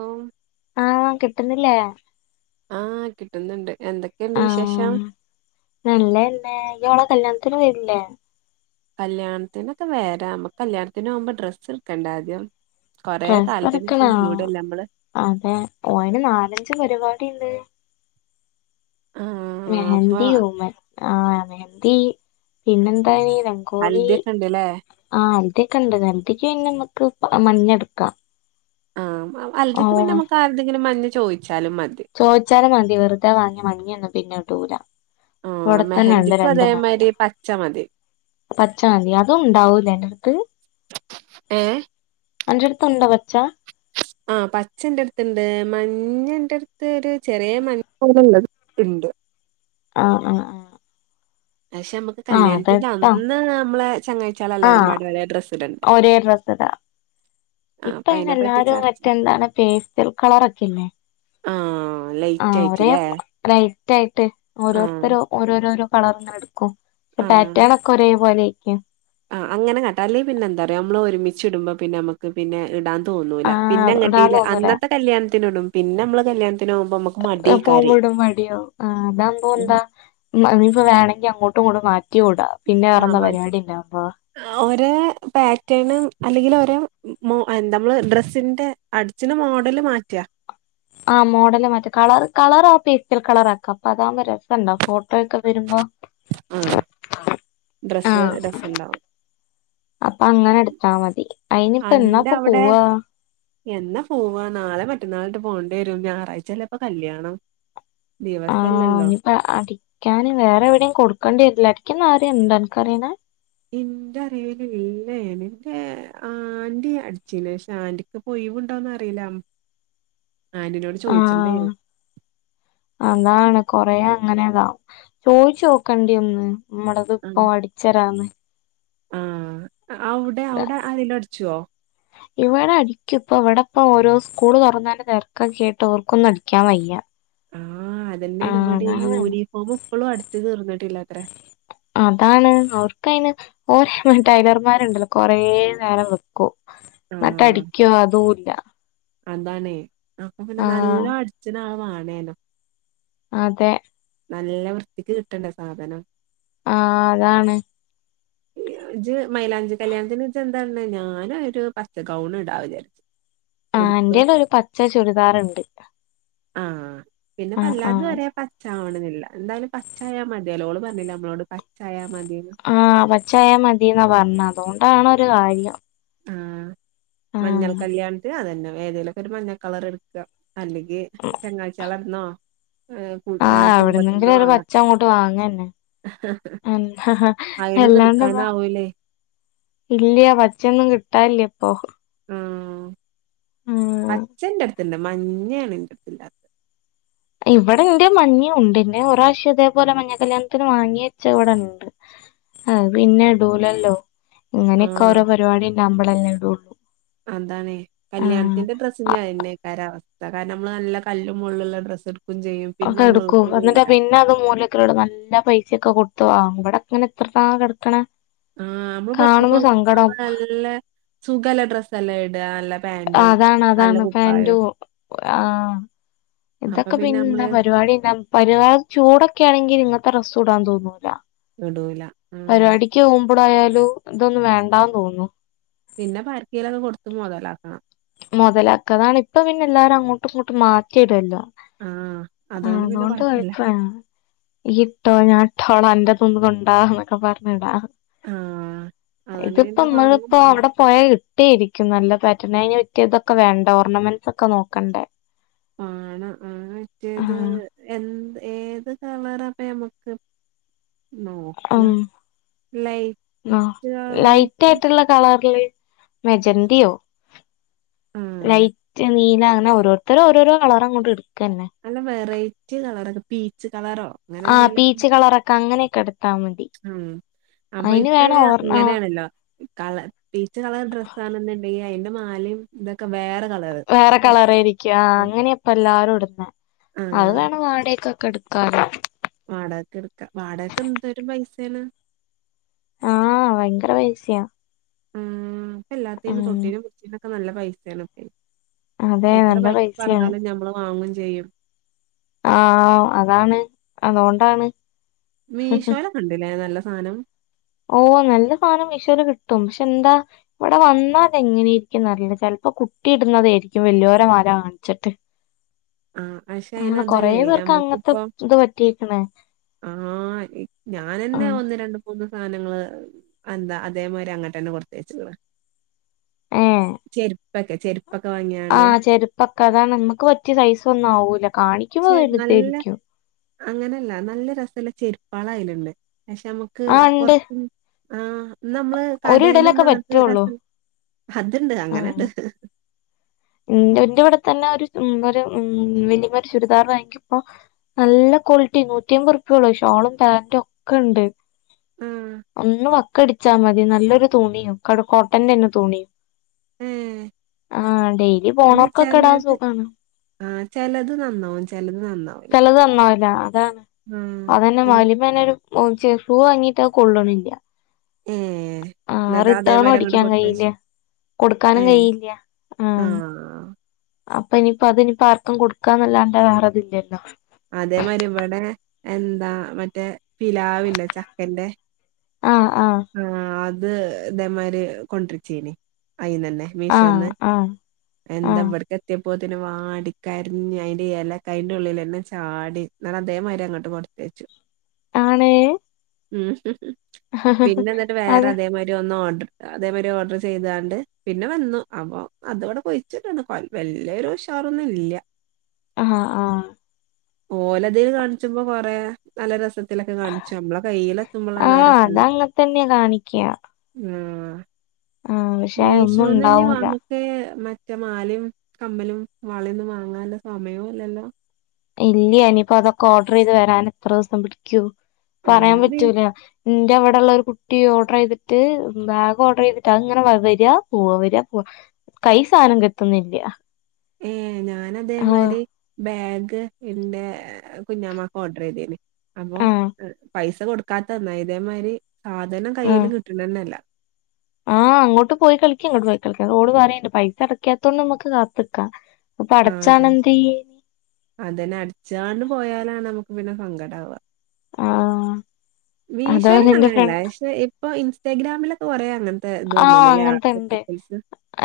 ഓം ആഹ് കിട്ട്ണ്ല്ലേ ആഹ് കിട്ട്ന്ന്ണ്ട് എന്തൊക്കെണ്ട് വിശേഷം? നല്ലെന്നെ ഇയ്യോളെ കല്യാൺത്തിന് വര്ല്ലെ? കല്യാൺത്തിനൊക്കെ വെര ഞമ്മക്ക് കല്യാൺത്തിനോവുമ്പൊ ഡ്രസ്സ്ട്ക്കണ്ടെ ആദ്യം കൊറെ ഡ്രസ്സ് കാലത്തിന് എടുക്കണോ ശേഷം കൂടല്ലെ അമ്മള് അതെ ഓന് നാലഞ്ച് പരിപാടിണ്ട് ആഹ് അപ്പൊ മെഹന്തി ഒന്ന് ആഹ് മെഹന്തീ പിന്നെ എന്തയ്ന് ക്കോലി ഹൽദിയൊക്കെ ഉണ്ട്ല്ലേ ആഹ് അന്തിക്കെ ഇണ്ട് അന്തിക്ക് പിന്നെ അമ്മക്ക് മഞ്ഞെട്ക്കാ ആം അ അൽതിക്ക് പിന്നെ നമക്ക് ആര്തെങ്കിലും മഞ്ഞ ചോയ്ച്ചാലും മതി ചോയ്ച്ചാലും മതി വെറ്തെ വാങ്ങിയാ മഞ്ഞൊന്നും പിന്നെ ഇടൂ ല ആഹ് മെഹന്ദിക്കും അതേമായിരി പച്ച മതി പച്ചമതി അതും ഉണ്ടാവൂലെ അന്റെട്ത്ത് ഏഹ് അന്റെട്ത്ത് ഇണ്ടാെ പച്ച ആഹ് പച്ച ഇന്റെട്ത്ത്ണ്ട് മഞ്ഞ ഇന്റെറട്ത്ത് ഒര് ചെറിയ മഞ്ഞ പോലെള്ളത് ഇണ്ട് ആഹ് ആഹ് ആഹ് പക്ഷെ ഇമ്മക്ക് ആഹ് കല്യാൺത്തിന്റെ അതെട്ടോ അന്ന് നമ്മളെ ചെങ്ങായ് ആഹ് ഒരെ ഡ്രസ്സ്ടാ ആഹ് അപ്പൊ ഇപ്പഐന് അതിനെപ്പറ്റി എല്ലാരും ചർച്ച മറ്റെ എന്താണ് പേസ്റ്റൽ കളറൊക്കെല്ലേ ആഹ് ലൈറ്റൈറ്റ് ലെ ലൈറ്റൈട്ട് ഓരോര്ത്തരും ഓരോരോരോ കളറ് ഇങ്ങനെ ഇട്ക്കും പക്ഷെ ആഹ് പാറ്റേണാെ ഒക്കെ ഒരെ പോലെെക്കും ആഹ് അങ്ങനെ കാട്ടാ അല്ലെങ്കി പിന്നെന്താ അറിയാേ അമ്മള് ഒര്മിച്ച് ഇടുമ്പാെ പിന്നെ അമ്മക്ക് പിന്നെ ഇടാൻ തോന്നൂല ആ പിന്നെ ഇടാൻ എങ്ങട്ടേല തോന്നൂല അന്നത്തെ കല്യാൺത്തിന് ഇടും പിന്നെ അമ്മള് കല്യാണത്തിന് പോവുമ്പൊ ഇമ്മക്ക് എപ്പോളും പോകുമ്പൊ, ഇടുമ്പൊ മടിയാവും ആഹ് അതാവുമ്പോ ഉം എന്താ ഇമ്മ ഇനിപ്പാെ വേണെങ്കി അങ്ങോട്ടും ഇങ്ങട്ടും മാറ്റ് റ്റ്യൂടാ പിന്നെ ആഹ് വേറെന്താ മാറ്റി പരിവാടി ഇണ്ടാവുമ്പാെ ഒരേ പാറ്റേണ് അല്ലെങ്കില് ഒരേ മോ അതെന്ത അമ്മള്ഡ്രസ്സിന്റെ അടിച്ച്ണ മോഡല് മാറ്റാ ആഹ് മോഡല് മാറ്റാ കളറ് കളറാ പേസ്റ്റൽ കളറാക്കാ അപ്പൊ അതാവുമ്പാെ രസണ്ടാവും ഫോ ഫുഡ്കഴിക്കാൻ വെരുമ്പൊ ആഹ് ആഹ് ഡ്രസ്സ് രസണ്ടാവും അപ്പൊ അങ്ങനെ എട്ത്താമതി ഐന്പ്പ അന്റെ എന്നാപ്പൊ അവിടെ പോവാ എന്നാ പോവാ നാളെ മറ്റന്നാളായിട്ട് പോണ്ടേരും ഞായറാഴ്ച എല്ലെ ഇപ്പൊ കല്യാണം ആഹ് ദിവസല്ലല്ലോ ഇനിപ്പ അടിക്കാന് വേറെ എവ്ടിം കൊടുക്കണ്ടി വെര്ലെ അടിക്ക്ന്ന ആരേം ഇണ്ടോ അനക്കറിണെ ഇന്ററിവില് ഇല്ലേയ് നിന്റെ ആന്റി അടിച്ചീന് ശാന്റ് ക്ക് ഇപ്പൊയ്വ്ണ്ടോന്നറീല ഉം ആന്റിനോട് ആഹ് ചോദിച്ചിട്ടുണ്ടായിനി അതാണ് കൊറെ അങ്ങനെതാ ചോയിച്ചു ഓക്കണ്ടി ഒന്ന് ഇമ്മടത് ഇപ്പൊ ആഹ് അടിച്ചരാന്ന്. ആഹ് അവ്ടെ അവ്ടെ ആരേലും അടിച്ചോ ഇവടെ അടിക്കും ഇപ്പൊ ഇവടെ ഇപ്പൊ ഓരോ സ്കൂള് തൊറന്നതിന്റെ തെരക്കൊകേട്ടു അവർക്കാെന്നും അടിക്കാൻ വയ്യ ആഹ് അതെന്നേണ് ആഹ് ഇവടേയ് അതാണ് യൂനിഫോമ് ഇപ്പളും അടിച്ച് തീർന്ന്ട്ടില്ലത്രെ അതാണ് അവർക്കൈന് ഓരോ ടൈലർമാര്ണ്ടല്ലോ കൊറേ നേരം വെക്കും ആഹ് ന്ട്ടടിക്കുവോ അതൂല്ല അതാണേ അപ്പൊ പിന്നെ നല്ല ആഹ് അടിച്ച്ന ആള് വാണേനും അതെ നല്ല വൃത്തിക്ക് കിട്ടണ്ടെ സാധനം ആഹ് അതാണ് ഇജ് മൈലാഞ്ചി കല്യാൺത്തിന് ഇജെന്താ ഇട്ണ് ഞാനൊരു പച്ച ഗൗണ് ഇടാവിചാരിച്ച് ആഹ് ഇന്റേലൊരു പച്ച ചുരിദാറ്ണ്ട് ആഹ് പിന്നെപെല്ലാര്തും ആഹ് ഒരെ പ ച്ചാവണെന്നില്ല എന്തായാലും പച്ചായ മതിയലോ ഓള് പർണിലെ അമ്മളോട് പച്ചായ മതീന്ന് ആഹ് പച്ചായ മതീന്നാ പർണത് അതോണ്ടാണൊരു കാര്യം ആഹ് മഞ്ഞൾ ആഹ് കല്യാൺത്തിനും അതന്നെ ഏതേലൊക്കെര് മഞ്ഞ കളറ് ഇട്ക്ക അല്ലെങ്കി ചെങ്ങായ്ചിയേളർത്തന്നോ ഉം ആഹ് അവ്ട്ന്നെങ്കിലും ഒരു പച്ച അങ്ങോട്ട് വാങ്ങെന്നെ അയിനൊന്നും എല്ലാണ്ട ഇപ്പോ എടുക്കാനാവൂലേ ഇല്ലയ പച്ചൊന്നും കിട്ടല്ല ഇപ്പൊ. ഉം ഉം പച്ചന്റെടുത്തുണ്ട് മഞ്ഞാണ് - ഇവിടെ എന്റെ മഞ്ഞ ഉണ്ട് എന്റെ ഒരു പ്രാവിശ്യം ഇതേപോലെ മഞ്ഞ കല്യാണത്തിന് വാങ്ങി വെച്ച ഇവിടെ ഉണ്ട്. ആ പിന്നെ ഇടൂലല്ലോ ഇങ്ങനെയൊക്കെ ആഹ് ഓരോ പരിപാടി ഉണ്ടാവ്മ്പോളല്ലെ ഇടുള്ളു. അതാണെകല്യാണത്തിന്റെ ഡ്രസ്സ് പിന്നെ അവസ്ഥ കാരണം നമ്മള് നല്ല കല്ലുംമുളുള്ള ഡ്രസ്സ് എടുക്കും ചെയ്യും. പിന്നെ ഒക്കെ നമ്മള് എടുക്കും എന്നിട്ടാ ഇടൂല്ല പിന്നെ അത് മൂല നല്ല പൈസയൊക്കെ കൊടുത്തു അവിടെ അങ്ങനെ എത്ര ത കിടക്കണെ ആഹ് നമ്മള് കാണുമ്പോ പുറത്ത സങ്കടാവും നല്ല സുഖല്ല ഡ്രസ്സ്ല്ലാം ഇട അല്ലാ അതാണ് അതാണ് പാന്റും അഹ് അപ്പൊ ഇതൊക്കെ പിന്നെ എന്താ നമ്മള് പരിപാടിന്താ ഒരുപാട് ചൂടൊക്കെ ആണെങ്കിൽ ഇങ്ങനത്തെ ഡ്രസ്സും ഇടാൻ തോന്നൂല. ഇടൂല ആഹ് പരിപാടിക്ക് പോകുമ്പോഴായാലും ഇതൊന്നന്ന് വേണ്ടന്ന് തോന്നും പിന്നെ [inaudible] ആർക്കിയിലൊക്കെ കൊടുത്ത മൊതലാക്കണം. മുതലാക്ക അതാണ് ഇപ്പ പിന്നെ എല്ലാരും അങ്ങോട്ടും ഇങ്ങോട്ടും മാറ്റിടുല്ലോ. ആഹ് ആ പിന്നെ അതുകൊണ്ട് കൊഴപ്പല്ല കൊഴപ്പാണ് ഈ ഇട്ടോ ഞാൻ ഇട്ടോടോ അന്റെ തതിന്നുന്നുണ്ടോ എന്നൊക്കെ പറഞ്ഞിടാ ആഹ് അതുകൊണ്ട് പിന്നെ വാങ്ങും ഇതിപ്പോമ്മളപ്പോ വേണ്ട അവിടെ പോയൽ ഇട്ടിയിരിക്കും നല്ല പേറ്റേണാ കറ്റിയതൊക്കെ വേണ്ട ഓർണമെന്റ്സ് ഒക്കെ നോക്കണ്ടേ? മാണം ആറ്റേത് ആഹ് എന്ത് ഏത് കളറപ്പ നമുക്ക് നോക്ക ലൈറ്റ് ആ ലൈറ്റ് കളേഴ്സ് ആയിട്ടുള്ള കളറൽ മെജന്തെയോ ആഹ് ലൈറ്റ് നീല അങ്ങനെ ഓരോ ഇത്രര ഓരോരോ കളർ അങ്ങോട്ട് എടുക്കന്നെ. നല്ല വെറൈറ്റി കളർക്കെ പീച്ച് കളറോ? അങ്ങനെ ആ എന്തെങ്കിലൊക്കെ പീച്ച് കളറൊക്കെ അങ്ങനെയൊക്കെ എടുത്താൽ മതി. ഉം അപ്പൊ അയിന് ഇപ്പ വേണം ഓർ ഇങ്ങനെയാണല്ലോ കളർ പീച്ച കളർ ഡ്രസ്സ ആണെന്നുണ്ടെങ്കിൽ അതിന്റെ മാലം ഇതൊക്കെ വേറെ കളറ്. വേറെ ഓ കളർ ആയിരിക്ക ആ അങ്ങനെയപ്പ എല്ലാരും ഇടുന്ന ആ, അത് വേണം വാടക്കൊക്കെ എടു കാല്ലോ [inaudible] വാടകക്കെ എടുക്കാ വാടകൊക്കെ എന്തരും പൈസാണ്. ആഹ് ഭയങ്കര പൈസിയാ. ഉം ഇപ്പ എല്ലാത്തും തൊട്ടീനും പിടിച്ചീനൊക്കെ നല്ല പൈസയാണ്പ്പെ അതെ എത്ര നല്ല പൈസ പൈസയാണ് പറഞ്ഞാലും ഞമ്മള് വാങ്ങും ചെയ്യും. ആഹ അതാണ് അതുകൊണ്ടാണ്. മീഷോലൊക്കെ ഉണ്ടില്ലേ നല്ല സാധനം. ഓ നല്ല സാധനം മീഷോല് കിട്ടും പക്ഷെ എന്താ ഇവിടെ വന്നാൽ എങ്ങനെയിരിക്കുംന്നറിയില്ല ചിലപ്പോ കുട്ടി ഇടുന്നതായിരിക്കും വലിയോര മല കാണിച്ചിട്ട്. ആഹ് പക്ഷെ ആണ് കൊറേ അനതല്ലേ പേർക്ക് അങ്ങനത്തെ നമ്മുക്കിപ്പോ ഇത് പറ്റിയേക്കണേ ആഹ് ഞാനെന്നെ ആഹ് ഒന്ന് രണ്ട് മൂന്ന് സാധനങ്ങങ്ങള് എന്താ അതേമാരി അങ്ങട്ട് തന്നെ കൊടുത്തയച്ച്ക്ക്ണ് ഏഹ് ചെരുപ്പൊക്കെ ചെരുപ്പൊക്കെ വാങ്ങിയ ആഹ് ചെരുപ്പൊക്കെ അതാണ് നമ്മുക്ക് പറ്റിയ സൈസ ഒന്നും ആവൂല കാണി പക്ഷെ നല്ല അങ്ങനെയല്ല നല്ല രസല്ല ചെരുപ്പാളയലുണ്ട് പക്ഷെ നമ്മുക്ക് ക്കു ആഹ് ഇണ്ട് പൊറത്ത്ന്ന് ആ നമ്മള് ഒരിടലൊക്കെ കടയിലൊന്നും അങ്ങനത്തെ പറ്റുള്ളൂ രസം അത്ണ്ട് അങ്ങനെണ്ട്. എന്റെ ഇവിടെ തന്നെ ഒരു ഉം ഒരു ഉം റെഡിമേഡ് ചുരിദാർ വാങ്ങിക്കുമ്പോൾ നല്ല കോൾട്ടി നൂറ്റി അയ് പത് റൂപ്യേള്ളൂ ഷോളും പാൻ്റും ഒക്കെണ്ട് ആഹ് ഒന്ന് വക്കടിച്ചാ മതി നല്ലൊരു തുണിയും കട കോട്ടൻ ന്റെന് തുണി ഏഹ് ആഹ് ഡെയ്‌ലി അയിന് പോണോർ ക്കൊക്കെ ടാൻ ചെലത് സുഗാ ണ് ആഹ് ചെ ലത് നന്നാവും ചെ ലത് നന്നാവൂല ചെ ലത് നന്നാവുല്ല അതാണ് ആഹ് അതെന്നെ ഒന്ന് മാളിമ്മേനൊരു ഒരു ബൂം ചെ ഷൂ വാങ്ങീ ട്ടത് കൊള്ള് ണില്ല ഉം എന്നിട്ടാ റിട്ടേണും അതേമാരി അങ്ങോട് അടിക്കാൻ കൊടുത്തെച്ച് കഴിയില്ല കൊടുക്കാനും ഏഹ് കഴിയില്ല ആഹ് അപ്പൊ ഇനിയിപ്പോ അതിനിയിപ്പം ആർക്കും കൊടുക്കാന്നല്ലാണ്ട് വേറെതില്ലല്ലോ അതെ മാ രി ഇവിടെ എന്താ മറ്റേ പിലാ വില്ലേ ചക്കന്റെ ആഹ് അത് ഇതേമാരി കൊണ്ടുര് ച്ചേനി അയ് ന്നെ ന്നെ ആഹ് മീഷോന്ന് ആഹ് എന്താ ആഹ് ഇവിടക്ക ഇവിടെ എത്തിപ്പോ ത്തി നും വാടിക്കര് ഞ്ഞ ഡി അയ് ന്റെറെ എല്ല കൈന്റെ ഉള്ളില ന്നെ വാടി ഞാ അതേമാരി അങ്ങോട്ട് കൊടുത്തയച്ചു ആണ് ഉം പിന്നെ എന്നിട്ട് വേറെ അത് അതേമാ രി ഒന്നോ ഓർഡർ അതേമാരി ഓർഡർ ചെയ്താണ്ട് പിന്നെ വന്നു അപ്പൊ അത് ഇവിടെ കുഴിച്ചിടാ ണ് വല്ല്യ രു ഉഷാറൊന്നും ഇല്ല അ ഹാ ആഹ് ഓലത് കാണിച്ച് മ്പൊ കൊറേ നല്ല രസത്തിലൊക്കെ കാണിച്ചു നമ്മളെ കൈയ്യിൽ എത്തുമ്പോളാണ് ആ ആഹ് രസല്ല അതങ്ങത്തന്നെയാ കാണിക്ക ആഹ് ആഹ് പക്ഷെ ഒന്നും മീശോന്ന് ന്നെ ഉണ്ടാവൂല വാങ്ങി ഒക്കേ മറ്റേ മാലിം കമ്മലും വളെ ന്നും വാങ്ങാല്ല സമയയോം ഇല്ലല്ലോ ഇല്ല്യ ഇനിയിപ്പോ അതൊക്കെ ഓർഡർ ഈത് വരാൻ എത്ര ദിവസം പിടിക്കും പറയാൻ ആഹ് പറ്റൂല എന്റെ അവിടെയുള്ള ഒരു കുട്ടി ഓർഡർ ഈ തിട്ട് ബാഗ് ഓർഡർ ഈ തിട്ട് അത് ഇ ങ്ങനെ വരാ പോവാ വരാ പോവാ കൈ സാനം കിട്ടുന്നെർ ത്യ ഏ ഹ് ഞാൻ അതേമാ രി ബാഗ് എൻ്റെ കുഞ്ഞാമാക്ക് ഓർഡർ ചെയ്തേന് അപ്പൊ ആഹ് പൈസ കൊടുക്ക ക്കാത്തത് നന്നായി ഇതേമാ രി സാധനം ആഹ് കൈയ്യിൽ കിട്ടണ നെ ന്നല്ല ആഹ് അങ്ങോട്ട് പോയി കളിക്കാ ഇങ്ങോട്ട് പോയി കളിക്ക ഓള് പറീണ്ട് പൈസ അടക്കത്തോണ്ട് മ്മ ക്ക് കാത്ത് ക്കാം ആഹ്അതെ അതന്നെ അടിച്ചാണ്ട് പോയാലാണ് നമുക്ക് പിന്നെ സങ്കടാ വാ ആഹ് മീശോ അതേപോലെ യിലൊന്നും എന്റെ അങ്ങനെല്ല ഫ്രണ്ട് പക്ഷെ ഇപ്പൊ ഇൻസ്റ്റാഗ്രാമിലൊക്കെ കൊറേ അങ്ങനെ ആഹ് അങ്ങൻ ത്തെ ണ്ട്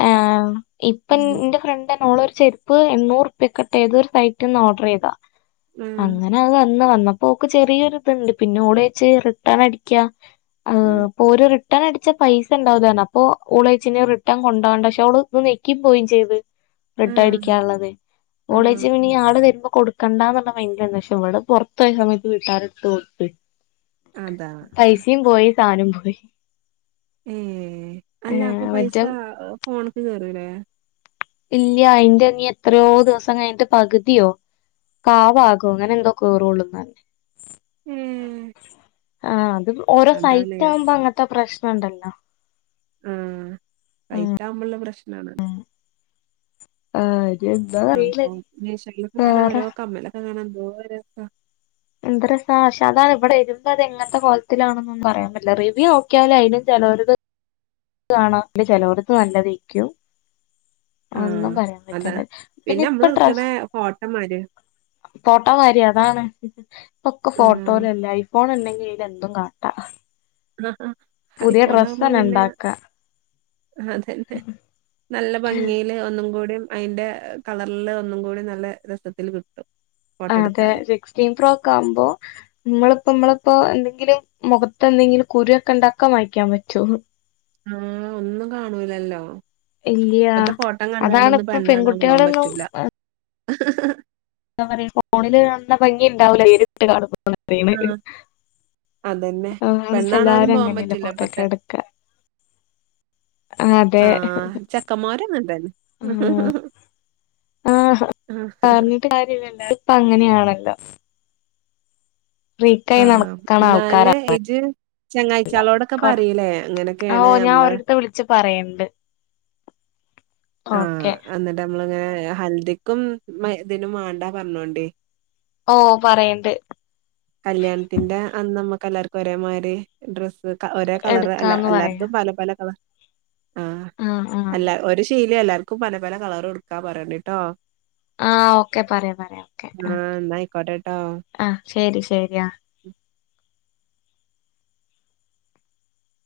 ആഹ് ഇപ്പം ആ എന്റെ ഫ്രണ്ട് തന്നെ ഓള് ഒരു ചെര് പ്പ് പ്പ് എണ്ണൂർ പപ്യ ക്ക് ട്ട് ഏതൊരു സൈറ്റിന്ന് ഓർഡ് റീ യ്താ ആ അങ്ങന അത് വന്ന് വന്നപ്പോ ഓക്ക് ചെറിയൊരു ഇതുണ്ട് പിന്നെ ഓള് ഒയ്ച്ചു റിട്ടേൺ അടിക്കാ ആഹ് പ്പൊ ഓര് റിട്ടേൺ അടിച്ചാ പൈസ [unintelligible] അപ്പോ ഓളു ഓയ് ച്ച് ന് റിട്ടേൺ കൊ ണ്ടോ വണ്ട പക്ഷെ ഓളൊ ഒന്ന് ഞെക്കി പോവും ചെയ്ത് റിട്ടേൺ അടിക്കാള്ളത് ആ ആ ഓള് ഓയി ച്ച് ഇനി ആള് വരുമ്പൊ കൊടു കണ്ടാന്ന് ഉള്ള മൈൻ്റ് ആണ് പക്ഷെ ഇവള് പൊ ർത്തോ യ സമെ ത്ത് വീട്ടുകാരെടുത്ത് കൊടുത്ത് അതാ പൈസീം പോയി സാനോം പോയി എഹ് അല്ലാ പ്പൊ ഏഹ് പൈസ മറ്റേ ഫോണിക്ക് കേറൂല്ലേ ഇല്ല അയ് ന്റെ നി എത്രയോ ദിവസം കഴിഞ്ഞിട്ട് പകുതിയോ കാ ഭാഗൊ അങ്ങനെ എന്തോ കേറുള്ളു ഉം ആഹ് അത് ഓരോ അതാണ് സൈറ്റ് ആവുമ്പോ അങ്ങനത്തെ പ്രശ്നം ഉണ്ടല്ലോ ഉം സൈറ്റാകുമ്പോള്ള പ്രശ്നാ ണ് ആഹ് [unintelligible] അപ്പൊ ഇനി മീശേയിലൊക്കെ നല്ല വേറെ ഓരോ കമ്മലൊക്കെ കാണാൻ എന്തോ രസാ? എന്ത് രസാ പക്ഷെ അതാ ഇവിടെ വരുമ്പോ അത് എങ്ങൻ ത്തെ കോലത്തിലാണെന്നൊന്നും പറയാൻ പറ്റില്ല റിവ്യൂ ഓ ക്കെ യാലും അയ് ലും ചെലോ ലത് കാണാ പിന്നെ ചെ ലോ ടത്ത് നല്ലതെ ക്കും ഒന്നും ആഹ് പറയാൻ അതാ പറ്റ്ണ് പിന്നെ ഇപ്പ നമ്മള് എടുക്കണ ട്രസ്സ് ഫോട്ടോ മാതിരി ഫോട്ടോ വാരി അതാണ് ഇപ്പൊക്കെ ഉം ഫോട്ടോലല്ലേ ഐഫോൺ ഇണ്ടങ്കിൽ എന്തും കാട്ടാ ആഹ് ആഹ് പുതിയ ഡ്രസ്സ് ഐഫോനാവുമ്പോ തന്നെ പിന്നെ ഉണ്ടാക്ക അതന്നെ നല്ല ഭംഗിയില് ഒന്നും കൂടി അയിന്റെ കളറില് ഒന്നും കൂടി നല്ല രസത്തിൽ കിട്ടും ഫോട്ടോ ആഹ് അതെ എടുത്താല് സിക്സ്റ്റീൻ ഫ്രോക്കാ ആക്കുമ്പോ മ്മളിപ്പോ മ്മളപ്പോ എന്തെങ്കിലും മുഖത്ത് എന്തെങ്കിലും കുരുയൊക്കെ ഉണ്ടാക്കാൻ മായ് ക്കാൻ പറ്റോ ആഹ് ഒന്നും കാണൂലല്ലോ ഇല്ല്യ ഇപ്പത്തെ ഫോട്ടോ കണ്ട് അതാണ് കാണ്ടൊന്നും ഇപ്പൊ പെണ്ണാണാൻ പോവാൻ പെൺകുട്ടികളൊന്നും പറ്റൂല എന്താ പറ ഫോണില് കാണുന്ന ഭംഗി ഉണ്ടാവൂല ഇരിട്ട് കാണു [inaudible] ആഹ് അതന്നെ ആഹ് പെണ്ണാണാനും ഇപ്പൊലരും പോവാൻ അങ്ങനെയണ് പറ്റൂല ഫോട്ടൊക്കെ ഇപ്പത്തെ എടുക്ക ആഹ് അതെ ആഹ് ചക്കമ്മാരും അങ്ങനെ തന്നെ ഉം ആഹ് ആ പറഞ്ഞിട്ട് കാര്യല്ലല്ലോ പ്പ അങ്ങനെയാണല്ലോ ഫ്രീക്കായി ആഹ് നടക്കണ ആൾക്കാരാ ന്നാല് ഇജ്ജ് ചെങ്ങാഴ്ചളോടൊക്കെ കൊ പറീലേ അങ്ങനെയൊക്കേണ് നമ്മള് ച്ച് പറയണ്ട് ഓക്കെ ആഹ് അന്നിട്ട് നമ്മളിങ്ങനെ ഹൻദിക്കും മഗ്‌രിബ്നും വാണ്ട പറഞ്ഞോണ്ടി ഓ പറയണ്ട് കല്യാണത്തിന്റെ അന്ന് നമ്മക്ക് എല്ലാർക്കും ഒരേമാതിരി ഡ്രസ്സ് ക ഒരേ കളർഅല്ല എടുക്കാന്ന് അ ല്ലാരു പറയാ ക്കുംപല പല കളർ ആഹ് അല്ലാ ഒരു ശീല എല്ലാർക്കും പല പല കളർ എടുക്കാൻ പറയണ്ടി ട്ടോ ആഹ് ഓക്കെ പറയാം പറയാം ഓക്കെ ആ എന്നാ ആയിക്കോട്ടെട്ടോ ആ ശരി ശരി ആഹ്